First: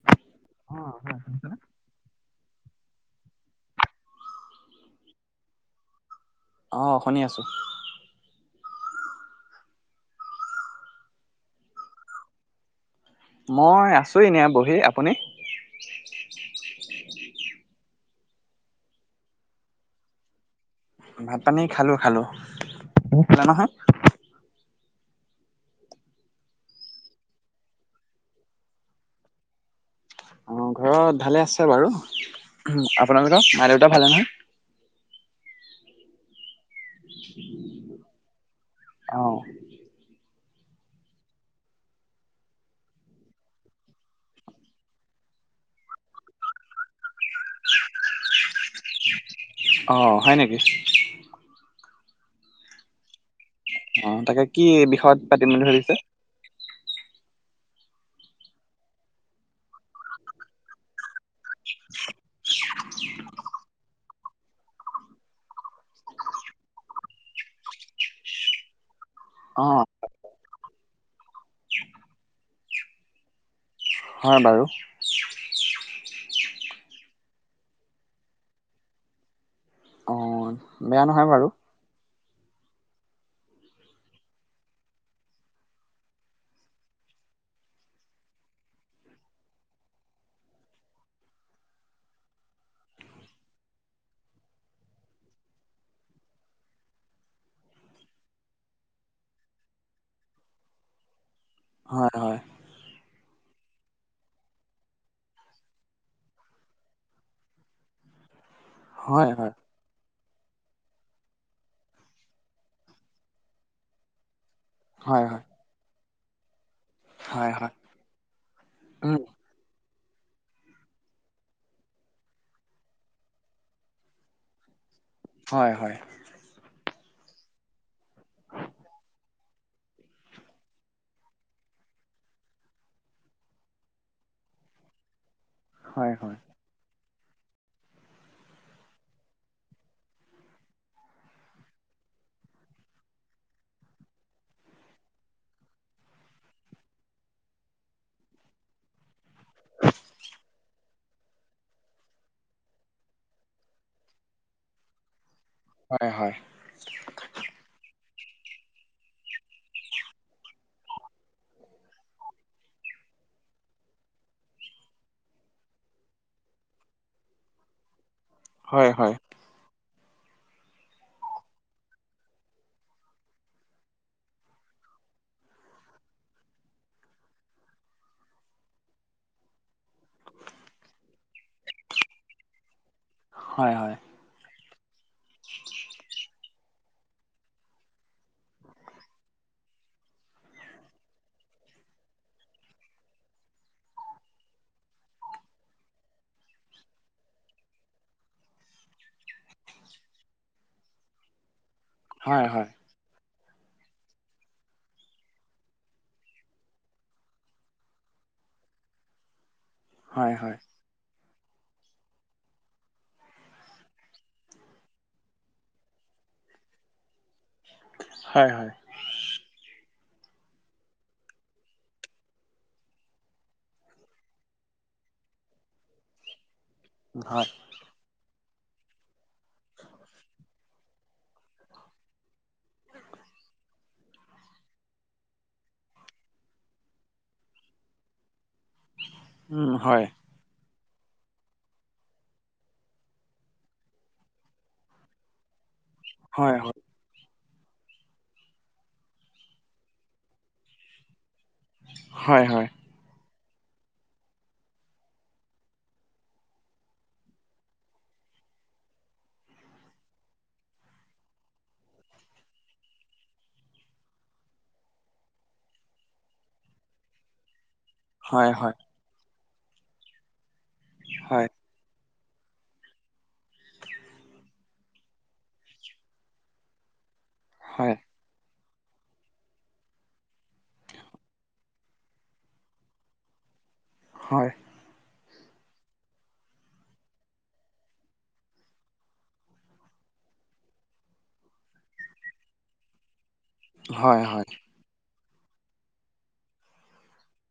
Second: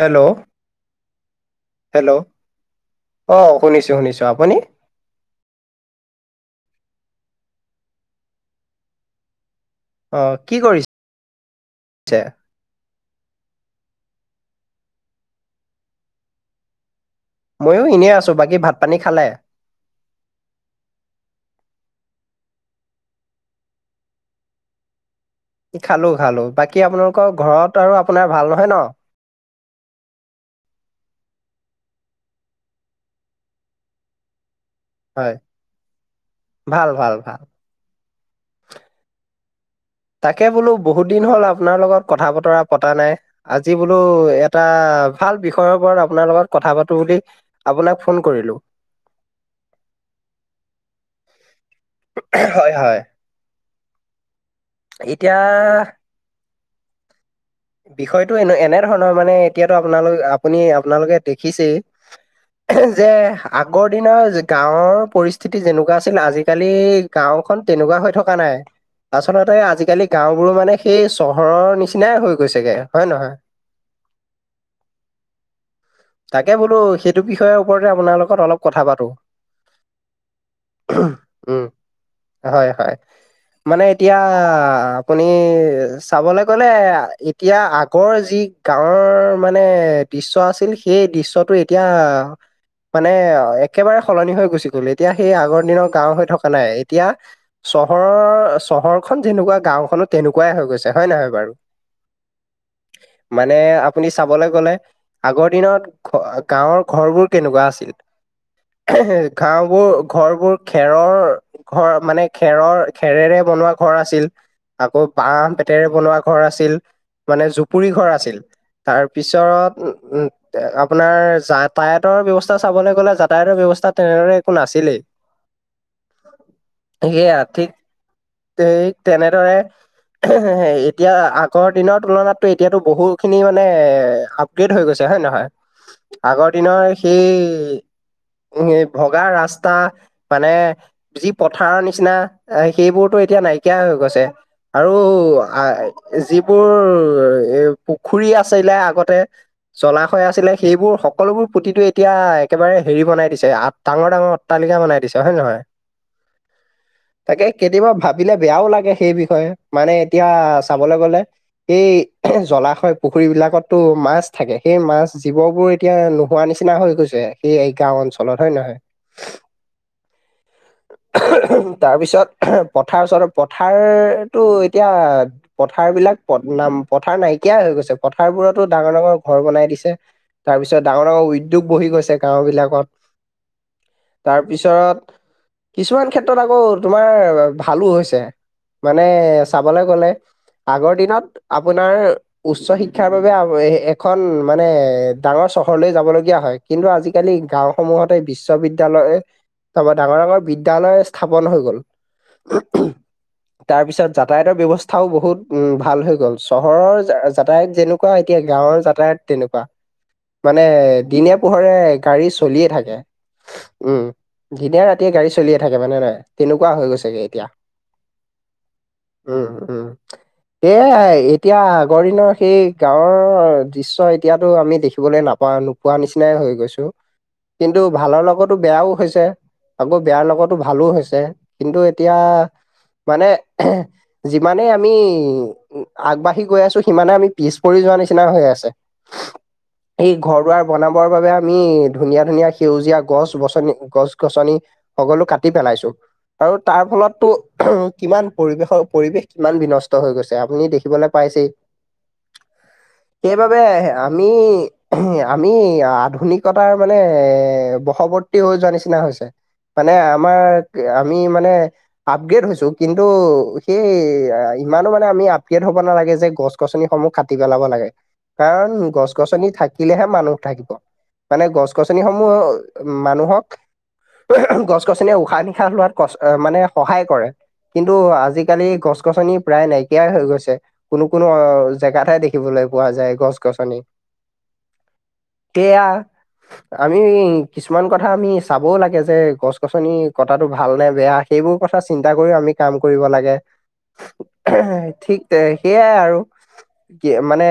Hello, hello, অ' শুনিছো শুনিছো, আপুনি? অ', শুনি আছো। অ', কি কৰি আছে? মই আছো এনেই বহী। আপুনি? মইয়ো এনেই আছো। বাকী ভাত পানী খালে? ভাত পানী, খালো খালো [unintelligible] নহয়। খালো খালো, বাকী আপোনালোকৰ ঘৰত আৰু আপোনাৰ ভাল নহয় ন? [inaudible] অ', ঘৰত ভালে আছে বাৰু। আপোনালোকৰ, মা দেউতা ভালে নহয়? হয়, ভাল ভাল ভাল। অ'। তাকে বোলো বহুত দিন হ'ল আপোনাৰ লগত কথা বতৰা পতা নাই, আজি বোলো এটা ভাল বিষয়ৰ ওপৰত আপোনাৰ লগত কথা পাতো বোলি, আপোনাক ফোন কৰিলোঁ। অ' হয় নেকি? হয় হয়। অ', তাকে কি বিষয়ত এতিয়া পাতিম বুলি ভাবিছে? বিষয়টো এনে এনে ধৰণৰ মানে, এতিয়াতো আপোনালোক আপুনি আপোনালোকে দেখিছেই যে আগৰ দিনৰ গাঁৱৰ পৰিস্থিতি যেনেকুৱা আছিল আজিকালি গাঁৱৰ খন তেনেকুৱা হৈ থকা নাই আচলতে অ আজিকালি গাওঁবোৰো মানে সেই চহৰৰ নিচিনাই হৈ গৈছে গে, হয় নে নহয়? হয় বাৰু। তাকে বোলো সেইটো বিষয়ৰ ওপৰতে আপোনাৰ লগত অলপ কথা পাতো। অ' বেয়া নহয় বাৰু। উম হয় হয়, মানে এতিয়া আপুনি চাবলৈ গ'লে এ এতিয়া আগৰ যি গাঁৱৰ মানে দৃশ্য আছিল, সেই দৃশ্যটো এতিয়া মানে একেবাৰে সলনি হৈ গুচি গল, এতিয়া সেই আগৰ দিনৰ গাঁও হৈ থকা নাই। এতিয়া চহৰৰ চহৰখন যেনেকুৱা গাঁওখনো তেনেকুৱাই হৈ গৈছে, হয় নহয় বাৰু? হয় হয়। মানে, আপুনি চাবলৈ গলে আগৰ দিনত গাঁৱৰ ঘৰবোৰ কেনেকুৱা আছিল হয় হয় গাওঁবোৰ ঘৰবোৰ খেৰৰ, ঘৰ মানে খেৰৰ খেৰেৰে বনোৱা ঘৰ আছিল। আকৌ হয় হয় হয় বাঁহ বেতেৰে বনোৱা ঘৰ আছিল, মানে হয় হয় জুপুৰি ঘৰ আছিল। তাৰ উম পিছত, উম আপোনাৰ যাতায়াতৰ ব্যৱস্থা চাবলে গ'লে যাতায়াতৰ ব্যৱ অৱস্থা তেনেদৰে একো নাছিলেই। হয় হয়। সেয়া ঠিক, তেনেদৰে এ-এতিয়া আগৰ দিনৰ তুলনাতো এতিয়াতো বহুখিনি মানে আপগ্ৰেড হৈ গৈছে, হয় নে নহয়? হয় আগৰ দিনৰ সেই উম এই ভগা ৰাস্তা, মানে যি পথাৰৰ নিচিনা সেইবোৰতো এতিয়া নাইকিয়া হৈ গৈছে, আৰু আ যিবোৰ পুখুৰী আছিলে আগতে, জলাশয় আছিলে, সেইবোৰ সকলোবোৰ পুতিটো এতিয়া একেবাৰে হেৰি বনাই দিছে আ ডাঙৰ ডাঙৰ অট্টালিকা বনাই দিছে হয় নে নহয় [unintelligible] হয় হয় তাকে কেতিয়াবা ভাবিলে বেয়াও লাগে সেই বিষয়ে মানে এতিয়া চাবলৈ গলে এই জলাশয় পুখুৰী বিলাকতো মাছ থাকে সেই মাছ জীৱ বোৰ এতিয়া নোহোৱা [unintelligible] নিচিনা হৈ গৈছে সেই গাওঁ অঞ্চলত হয় নহয় [unintelligible] [inaudible] তাৰপিছত পথাৰৰ ওচৰত পথাৰতটো এতিয়া পথাৰবিলাক নাম পথাৰ নাইকিয়া হৈ গৈছে পথাৰবোৰতো ডাঙৰ ডাঙৰ ঘৰ বনাই দিছে তাৰ পিছত ডাঙৰ ডাঙৰ উদ্যোগ বহি গৈছে গাওঁ বিলাকত হয় হয় তাৰ পিছত কিছুমান ক্ষেত্ৰত আকৌ তোমাৰ ভালো হৈছে মানে চাবলৈ গলে আগৰ দিনত আপোনাৰ উচ্চ শিক্ষাৰ বাবে এখন মানে ডাঙৰ চহৰলৈ যাবলৈ [unintelligible] হয় কিন্তু আজিকালি গাওঁসমূহতে [unintelligible] বিশ্ববিদ্যালয় তাপা ডাঙৰ ডাঙৰ বিদ্যালয় স্থাপন হৈ গ'ল হয় হয় তাৰ পিছত যাতায়তৰ ব্যৱস্থাও বহুত উম ভাল হৈ গল চহৰৰ যাতায়ত যেনেকুৱা এতিয়া গাঁৱৰ যাতায়ত তেনেকুৱা হয় মানে দিনে পোহৰে গাড়ী চলিয়ে থাকে উম দিনে ৰাতিয়ে গাড়ী চলিয়ে থাকে মানে নহয় তেনেকুৱা হৈ গৈছেগে এতিয়া হয় হয় উম উম সেয়াই এতিয়া আগৰ দিনৰ সেই গাঁৱৰ দৃশ্য এতিয়াতো আমি দেখিবলৈ নাপা নোপোৱা নিচিনা হৈ গৈছো হয় কিন্তু ভালৰ লগত বেয়াও হৈছে আকৌ বেয়াৰ লগতো ভালো হৈছে কিন্তু এতিয়া মানে যিমানেই আমি আগবাঢ়ি গৈ আছোঁ সিমানে আমি পিছ পৰি যোৱাৰ নিচিনা হৈ আছে উম হয় এই ঘৰ দুৱাৰ বনাবৰ বাবে আমি ধুনীয়া ধুনীয়া সেউজীয়া গছ গছনি গছ গছনি সকলো কাটি পেলাইছো [unintelligible] হয় আৰু হয় তাৰ ফলতো উম কিমান পৰিৱেশৰ পৰিৱেশ কিমান বিনষ্ট হৈ গৈছে আপুনি দেখি [unintelligible] শিকিবলৈ পাইছেই হয় হয় সেইবাবে আমি আমি আধুনিকতাৰ মানে বশৱৰ্তী [unintelligible] তী হৈ যোৱাৰ নিচিনা হৈছে [unintelligible] মানে আমাৰ আমি মানে আপগ্ৰেড হৈছো কিন্তু সেই ইমানো মানে আমি আপগ্ৰেড হ'ব নালাগে যে গছ গছনিসমূহ কাটি পেলাব লাগে হয় কাৰণ গছ গছনিত [unintelligible] থাকিলেহে মানুহ থাকিব হয় মানে গছ গছনিসমূহ মানুহক গছ গছনিয়ে উশাহ নিশাহ লোৱাত কষ্ট মানে সহায় কৰে কিন্তু হয় আজিকালি গছ গছনি প্ৰায় নাইকিয়াই হৈ গৈছে কোনো কোনো জেগাতহে দেখিবলৈ পোৱা যায় গছ গছনি [unintelligible] হয় তেয়া আমি কিছুমান কথা আমি চাবও লাগে যে গছ গছনি কটাটো ভাল নে বেয়া সেইবোৰ কথা চিন্তা কৰিও আমি কাম কৰিব লাগে হয় হয় তে সেইয়াই আৰু কি মানে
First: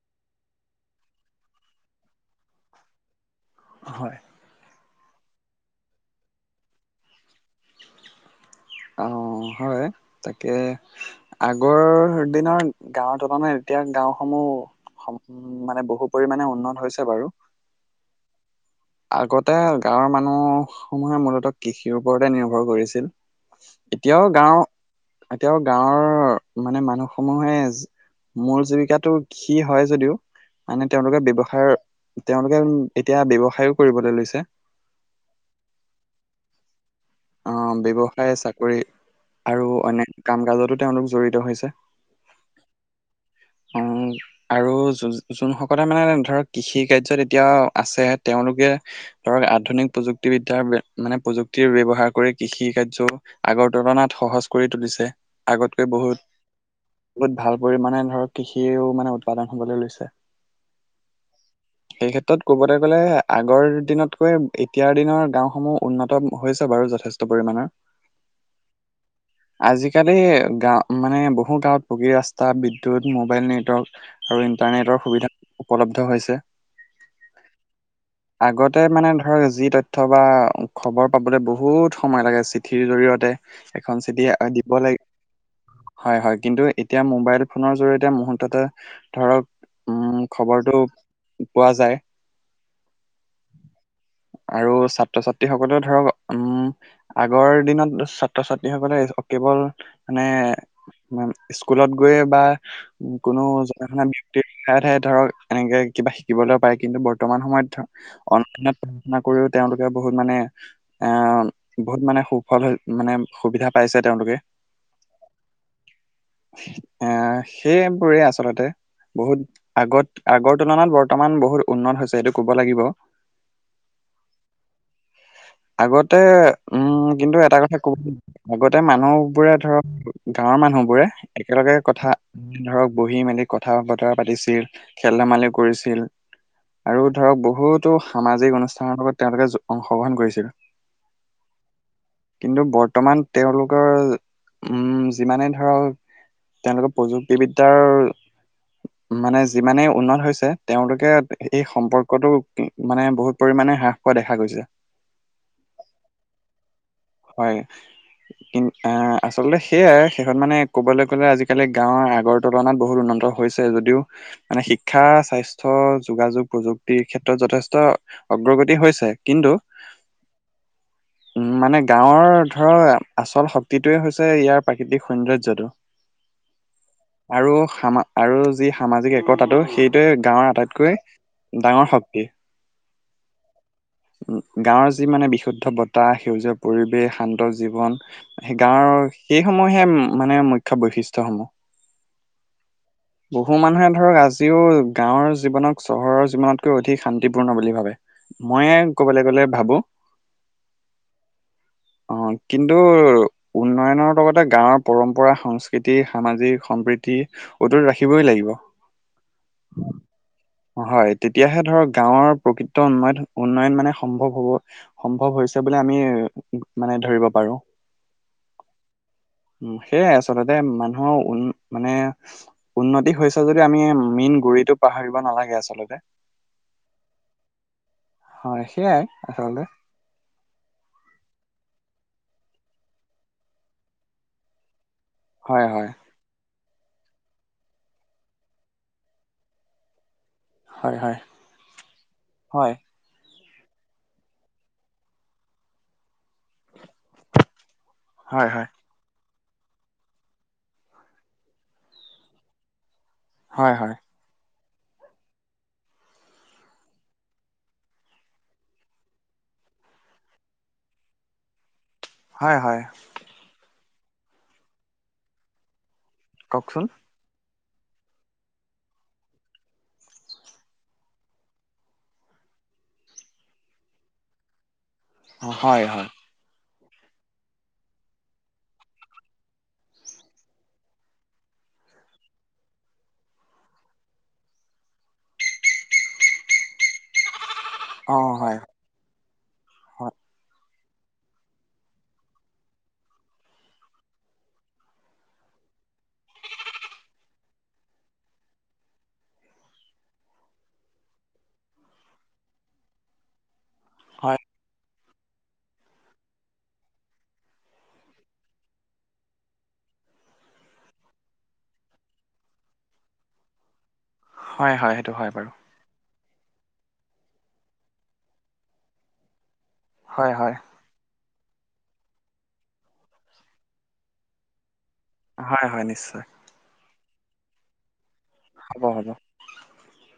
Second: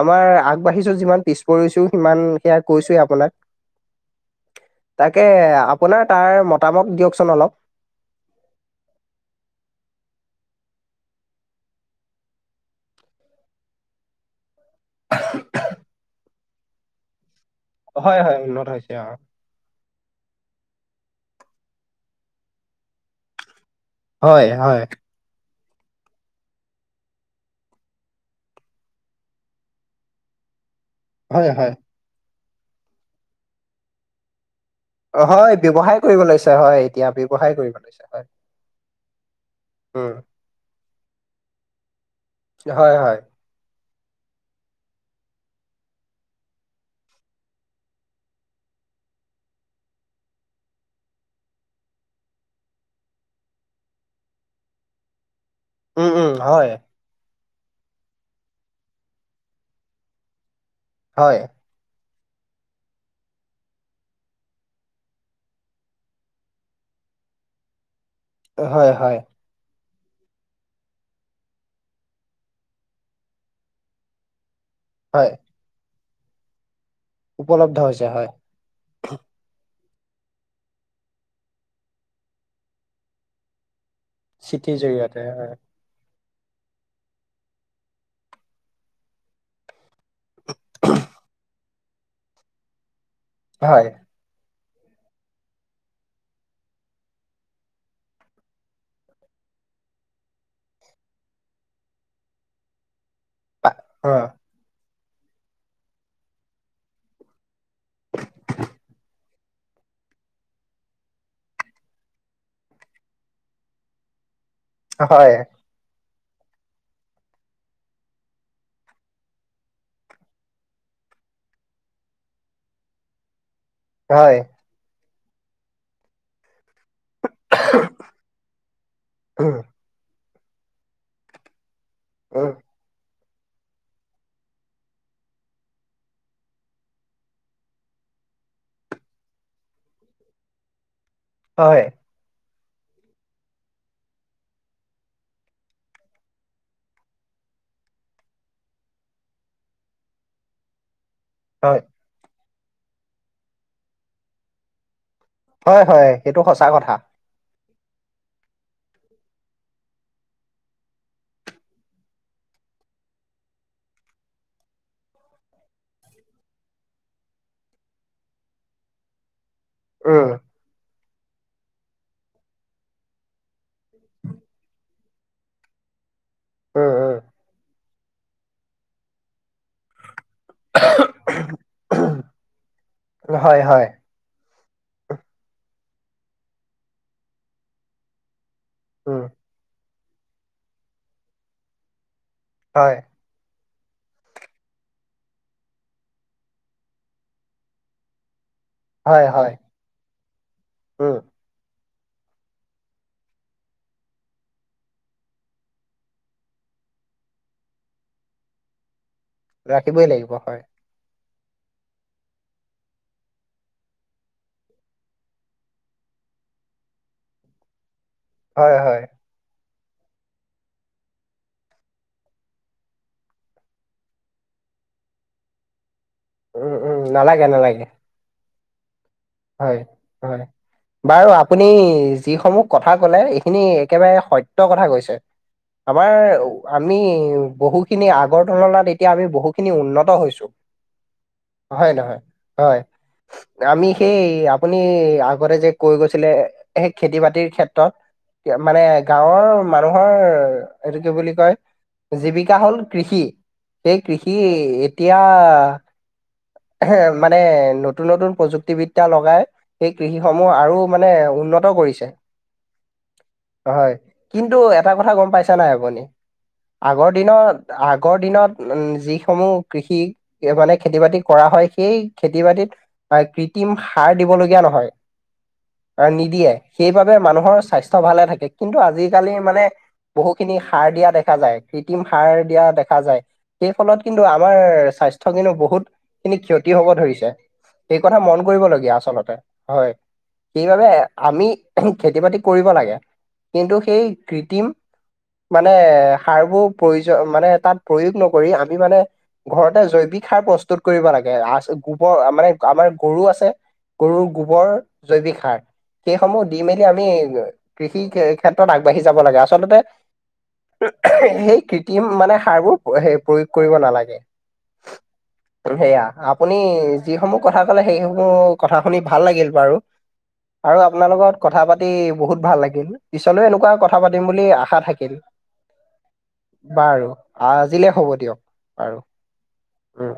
আমাৰ আগবাঢ়িছো যিমান পিছ পৰিছো সিমান সেয়া কৈছোয়ে আপোনাক হয় তাকে আপোনাৰ তাৰ মতামত দিয়কচোন অলপ অ হয় তাকে আগৰ দিনৰ গাঁৱত অনা নাই এতি এতিয়া গাওসমূহ মানে বহু পৰিণে উন্নত হৈছে বাৰু [unintelligible] হয় হয় উন্নত। হৈছে অ আগতে গাঁৱৰ মানুহ। সমূহে মূলত কৃষিৰ ওপৰতে নিৰ্ভৰ কৰিছিল? হয় হয়। তেওঁৰ গাঁৱৰ মানে মানুহ সমূহে। মোৰ জীৱিকাটো কি হয় যদিও? মনেে তেওঁলোকে হয় হয় ব্যৱসায় তেওঁলোকে এতিয়া ব্যৱসায়ো কৰিবলৈ লৈছে। হয় ব্যৱসায় কৰিব লৈছে হয়। এতিয়া ব্যৱসায় অ কৰিব লৈছে হয় ব্যৱসায় চাকৰি আৰু অনে উম কাম কাজতো তেওঁলোক? জড়িত হৈছে। হয় হয় অ আৰু যোনসকলে মানে ধৰক কৃষি কাৰ্যত এতিয়া আছে তেওঁলোকে? ধৰক আধুনিক প্ৰযুক্তিবিদ্যাৰ মানে প্ৰযুক্তিৰ ব্যৱহাৰ। কৃষি কাৰ্য আগৰ তুলনাত সহজ কৰি তুলিছে? আগতকৈ উম বহুত উম হয় বহুত ভাল। পৰিমাণে ধৰক কৃষিও মানে উৎপাদন হবলৈ লৈছে? হয় সেই ক্ষেত্ৰত ক'বলৈ গ'লে আগৰ দিনতকৈ এতিয়াৰ দিনৰ গাঁওসমূহ উন্নত হৈছে বাৰু যথ। যথেষ্ট পৰিমাণৰ। হয় হয় আজিকালি গাঁ মানে বহু গাঁৱত পকী ৰাস্তা, বিদ্যুৎ, মোবাইল নেটৱৰ্ক আৰু ইন ইণ্টাৰনেটৰ হয় সুবিধা উপলব্ধ হৈছে। টিটিটি উপলব্ধ হৈছে হয় অহ্ আগতে মানে ধৰা যি তথ অথবা খবৰ পাবলৈ বহুত সময় লাগে চিঠিৰ জৰিয়তে ইহ্ এখন চিঠিয়ে দিব চিঠিৰ লাগে। জৰিয়তে হয় হয় কিন্তু এতিয়া মোবাইল ফোনৰ জৰিয়তে মুহূৰ্ততে আহ্ ধৰক মোক খবৰটোও পোৱা যায়। হয়। আৰু ছাত্ৰ-ছাত্ৰী সকলেও ধৰক, উম আগৰ দিনত ছাত্ৰ-ছাত্ৰী সকলে অ কেৱ গ'ল, মানে উম স্কুলত গৈয়ে বা অহ্ উ কোনো জনা শুনা হয় ব্যক্তিৰ ঠাইয়ে ঠাইত ধৰক এনেকে কিবা শিকিবলৈ পাৰে, কিন্তু বৰ্তমান সময়ত ধৰ অনলাইনত পঢ়াশুনা কৰিও তেওঁলোকে বহুত মানে এএএ বহুত মানে সুফল মানে সুবিধা পায় পাইছে তেওঁলোকে উচ্ অ হয়। সিইই ইত্ এহ সেইবোৰেই আচলতে বহুত আগত আগৰ তুলনাত বৰ্তমান বহুত উন্নত হৈছে এইটো কব লাগিব। হয়। সেইয়া আগতে উম ওওও কিন্তু এটা কথা কব কিন্তু আগতে মানুহবোৰে উম ধৰক গাঁৱৰ মানুহবোৰে একেলগে কথা উম দিন-দিনধৰক বহি মেলি কথা-বতৰা পাতিছিল খেল-ধেমালি কৰিছিল আৰু ধৰক বহুতো সামাজিক অনুষ্ঠানৰ লগত তেওঁলোকে যো অংশগ্ৰহণ কৰিছিল। হয়। কিন্তু বৰ্তমান তেওঁলোকৰ উম যিমানে ধৰক তেওঁলোকৰ প্ৰযুক্তিবিদ্যাৰ মানে, যিমানেই উন্নত হৈছে তেওঁলোকে এ এ এই হয় সম্পৰ্কটোক মানে বহুত পৰিমাণে হ্ৰাস পোৱা দেখা গৈছে। হয় হয়, সেইটো সঁচা কথা। হয় নে? কিন্তু আহ আচলতে সেয়াই শেইষত মানে ক'বলৈ গ'লে আজিকালি গাঁৱৰ আগৰ তুলনাত বহুত উন্নত। হৈছে যদিও মানে শিক্ষা, স্বাস্থ্য, যোগাযোগ প্ৰযুক্তিৰ ক্ষেত্ৰত যথেষ্ট অগ্ৰগতি হৈছে কিন্তু উম উম মানে গাঁৱৰ ধৰা আচল শক্তিটোৱে হৈছে ইয়াৰ প্ৰাকৃতিক সৌন্দৰ্যটো উম উম আৰু সামা আৰু যি সামাজিক একতাটো সেইটোৱে গাঁৱৰ আটাইতকৈ ডাঙৰ শক্তি হয় হয় উ- গাঁৱৰ যি মানে বিশুদ্ধ বতাহ, সেউজীয়া পৰিৱেশ, শান্ত জীৱন সেই গাঁৱৰ উম সেই সমূহহে মানে মুখ্য বৈশিষ্ট-সমূহ হয়। বহু মানুহে ধৰা আজিও গাঁৱৰ জীৱনক চহৰৰ জীৱনতকৈ অধিক শান্তিপূৰ্ণ বুলি ভাবে। মইয়ে হয় ক'বলে গ'লে হয় ভাবো উম অ কিন্তু উ উন্নয়নৰ লগতে গাঁৱৰ পৰম্পৰা, সংস্কৃতি, সামাজিক-সম্প্ৰীতি অটুট ৰাখিবই লাগিব। ৰাখিবই লাগিব হয়। তেতিয়াহে ধৰক গাঁৱৰ প্ৰকৃত উন্মাধন উন্নয়ন মানে সম্ভৱ হ'ব সম্ভৱ হৈছে বুলি আমি উহু উহু উ মানে ধৰিব পাৰো। হয় হয়। উ সেয়াই আচলতে মানুহৰ উন মানে উন্নতি হৈছে যদি আমি মেইন গুৰি ইটো পাহৰিবা নালাগে আচলতে উম উম নালাগে নালাগে। হয় সেয়াই আচলতে হয় হয় বাৰু আপুনি যিসমূহ কথা কলে এইখিনি একেবাৰে সত্য কথা কৈছে হয় হয় আমাৰ আমি বহু খিনি আগৰ তুলনাত এতিয়া আমি বহু খিনি উন্নত হৈছো হয় হয় হয় নহয় হয় আমি এই আপুনি আগতে যে কৈ গৈছে আছিলে সেই খেতি বাতিৰ ক্ষেত্ৰত হয় হয় মানে গাঁৱৰ মানুহৰ এইটো কি বুলি কয় জীৱিকা হ'ল কৃষি হয় হয় সেই কৃষি এতিয়া মানে নতুন নতুন প্ৰযুক্তি বিদ বিদ্যা লগাই সেই কৃষিসমূহ আৰু মানে উন্নত কৰিছে হয় হয় হয় কিন্তু এটা কথা গম পাইছা নাই আপুনি কওকচোন আগৰ দিনত আগৰ দিনত উম যিসমূহ কৃষি মানে খেতি বাতি কৰা হয় সেই খেতি বাতিত আ কৃত্ৰিম সাৰ দিবলগীয়া নহয় হয় হয় আৰু নিদিয়ে সেইবাবে মানুহৰ স্বাস্থ্য ভালে থাকে কিন্তু আজিকালি মানে বহু খিনি সাৰ দিয়া দেখা যায় কৃত্ৰিম সাৰ দিয়া দেখা যায় সেই ফলত কিন্তু আমাৰ স্বাস্থ্য কিন্তু বহুত খিনি ক্ষতি হব ধৰিছে এই অ কথা মন হয় কৰিবলগীয়া আচলতে হয় সেই বাবে আমি খেতি বাতি কৰিব লাগে কিন্তু সেই কৃত্ৰিম মানে সাৰবোৰ প্ৰয়োজ মানে তাত প্ৰয়োগ নকৰি আমি মানে ঘৰতে জৈৱিক সাৰ প্ৰস্তুত কৰিব লাগে আ ছ গোবৰ মানে আমাৰ গৰু আছে ছে গৰুৰ হয় গোবৰ জৈৱিক সাৰ সেইসমূহ দি মেলি আমি কৃষি খে ক্ষেত্ৰত আগবাঢ়ি যাব লাগে আচলতে সেই কৃত্ৰিম মানে সাৰবোৰ হে প্ৰয়োগ কৰিব নালাগে গে হয় হয় সেইটো হয় বাৰু উম সেয়া আপুনি যিসমূহ কথা ক'লে সেইসমূহ কথা শুনি ভাল লাগিল বাৰু হয় হয় আৰু আপোনালগত কথা পাতি বহুত ভাল লাগিল পিছলৈও এনেকুৱা কথা পাতিম বুলি আশা থাকি হয় হয় নিশ্চয় আজিলে হ'ব দিয়ক হ'ব বাৰু হ'ব উম